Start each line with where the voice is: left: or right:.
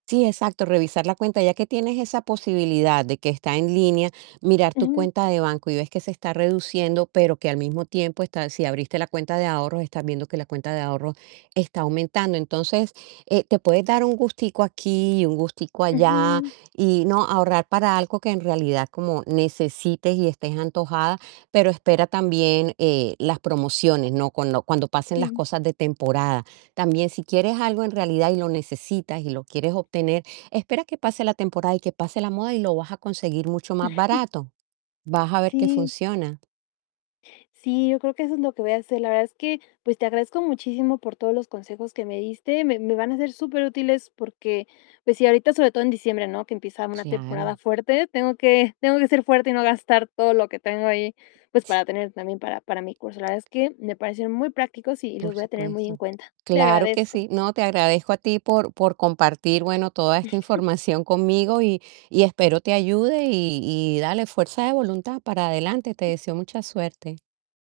right: Sí, exacto, revisar la cuenta, ya que tienes esa posibilidad de que está en línea, mirar tu
left: Ujú.
right: cuenta de banco y ves que se está reduciendo, pero que al mismo tiempo está si abriste la cuenta de ahorros, estás viendo que la cuenta de ahorros está aumentando, entonces, eh, te puedes dar un gustico aquí y un gustico allá
left: Ujú.
right: y no ahorrar para algo que en realidad como necesites y estés antojada, pero espera también, eh, las promociones, ¿no? Con lo cuando pasen las
left: Sí.
right: cosas de temporada. También si quieres algo en realidad, y lo necesitas, y lo quieres obtener, espera que pase la temporada y que pase la moda y lo vas a conseguir mucho más barato. Vas a ver que
left: Sí.
right: funciona.
left: Sí, yo creo que eso es lo que voy a hacer. La verdad es que, pues, te agradezco muchísimo por todos los consejos que me diste, me me van a ser superútiles porque, pues sí, ahorita, sobre todo en diciembre, ¿no? Que empieza una temporada
right: Claro.
left: fuerte, tengo que tengo que ser fuerte y no gastar todo lo que tengo ahí, pues,
right: Sí
left: para tener también para para mi curso, la verdad es que me parecieron muy prácticos y los
right: Por
left: voy a tener muy en
right: supuesto.
left: cuenta. Te
right: Claro que
left: agradezco.
right: sí. No, te agradezco a ti por por compartir bueno, toda esta información conmigo y y espero te ayude y y dale fuerza de voluntad para adelante. Te deseo mucha suerte.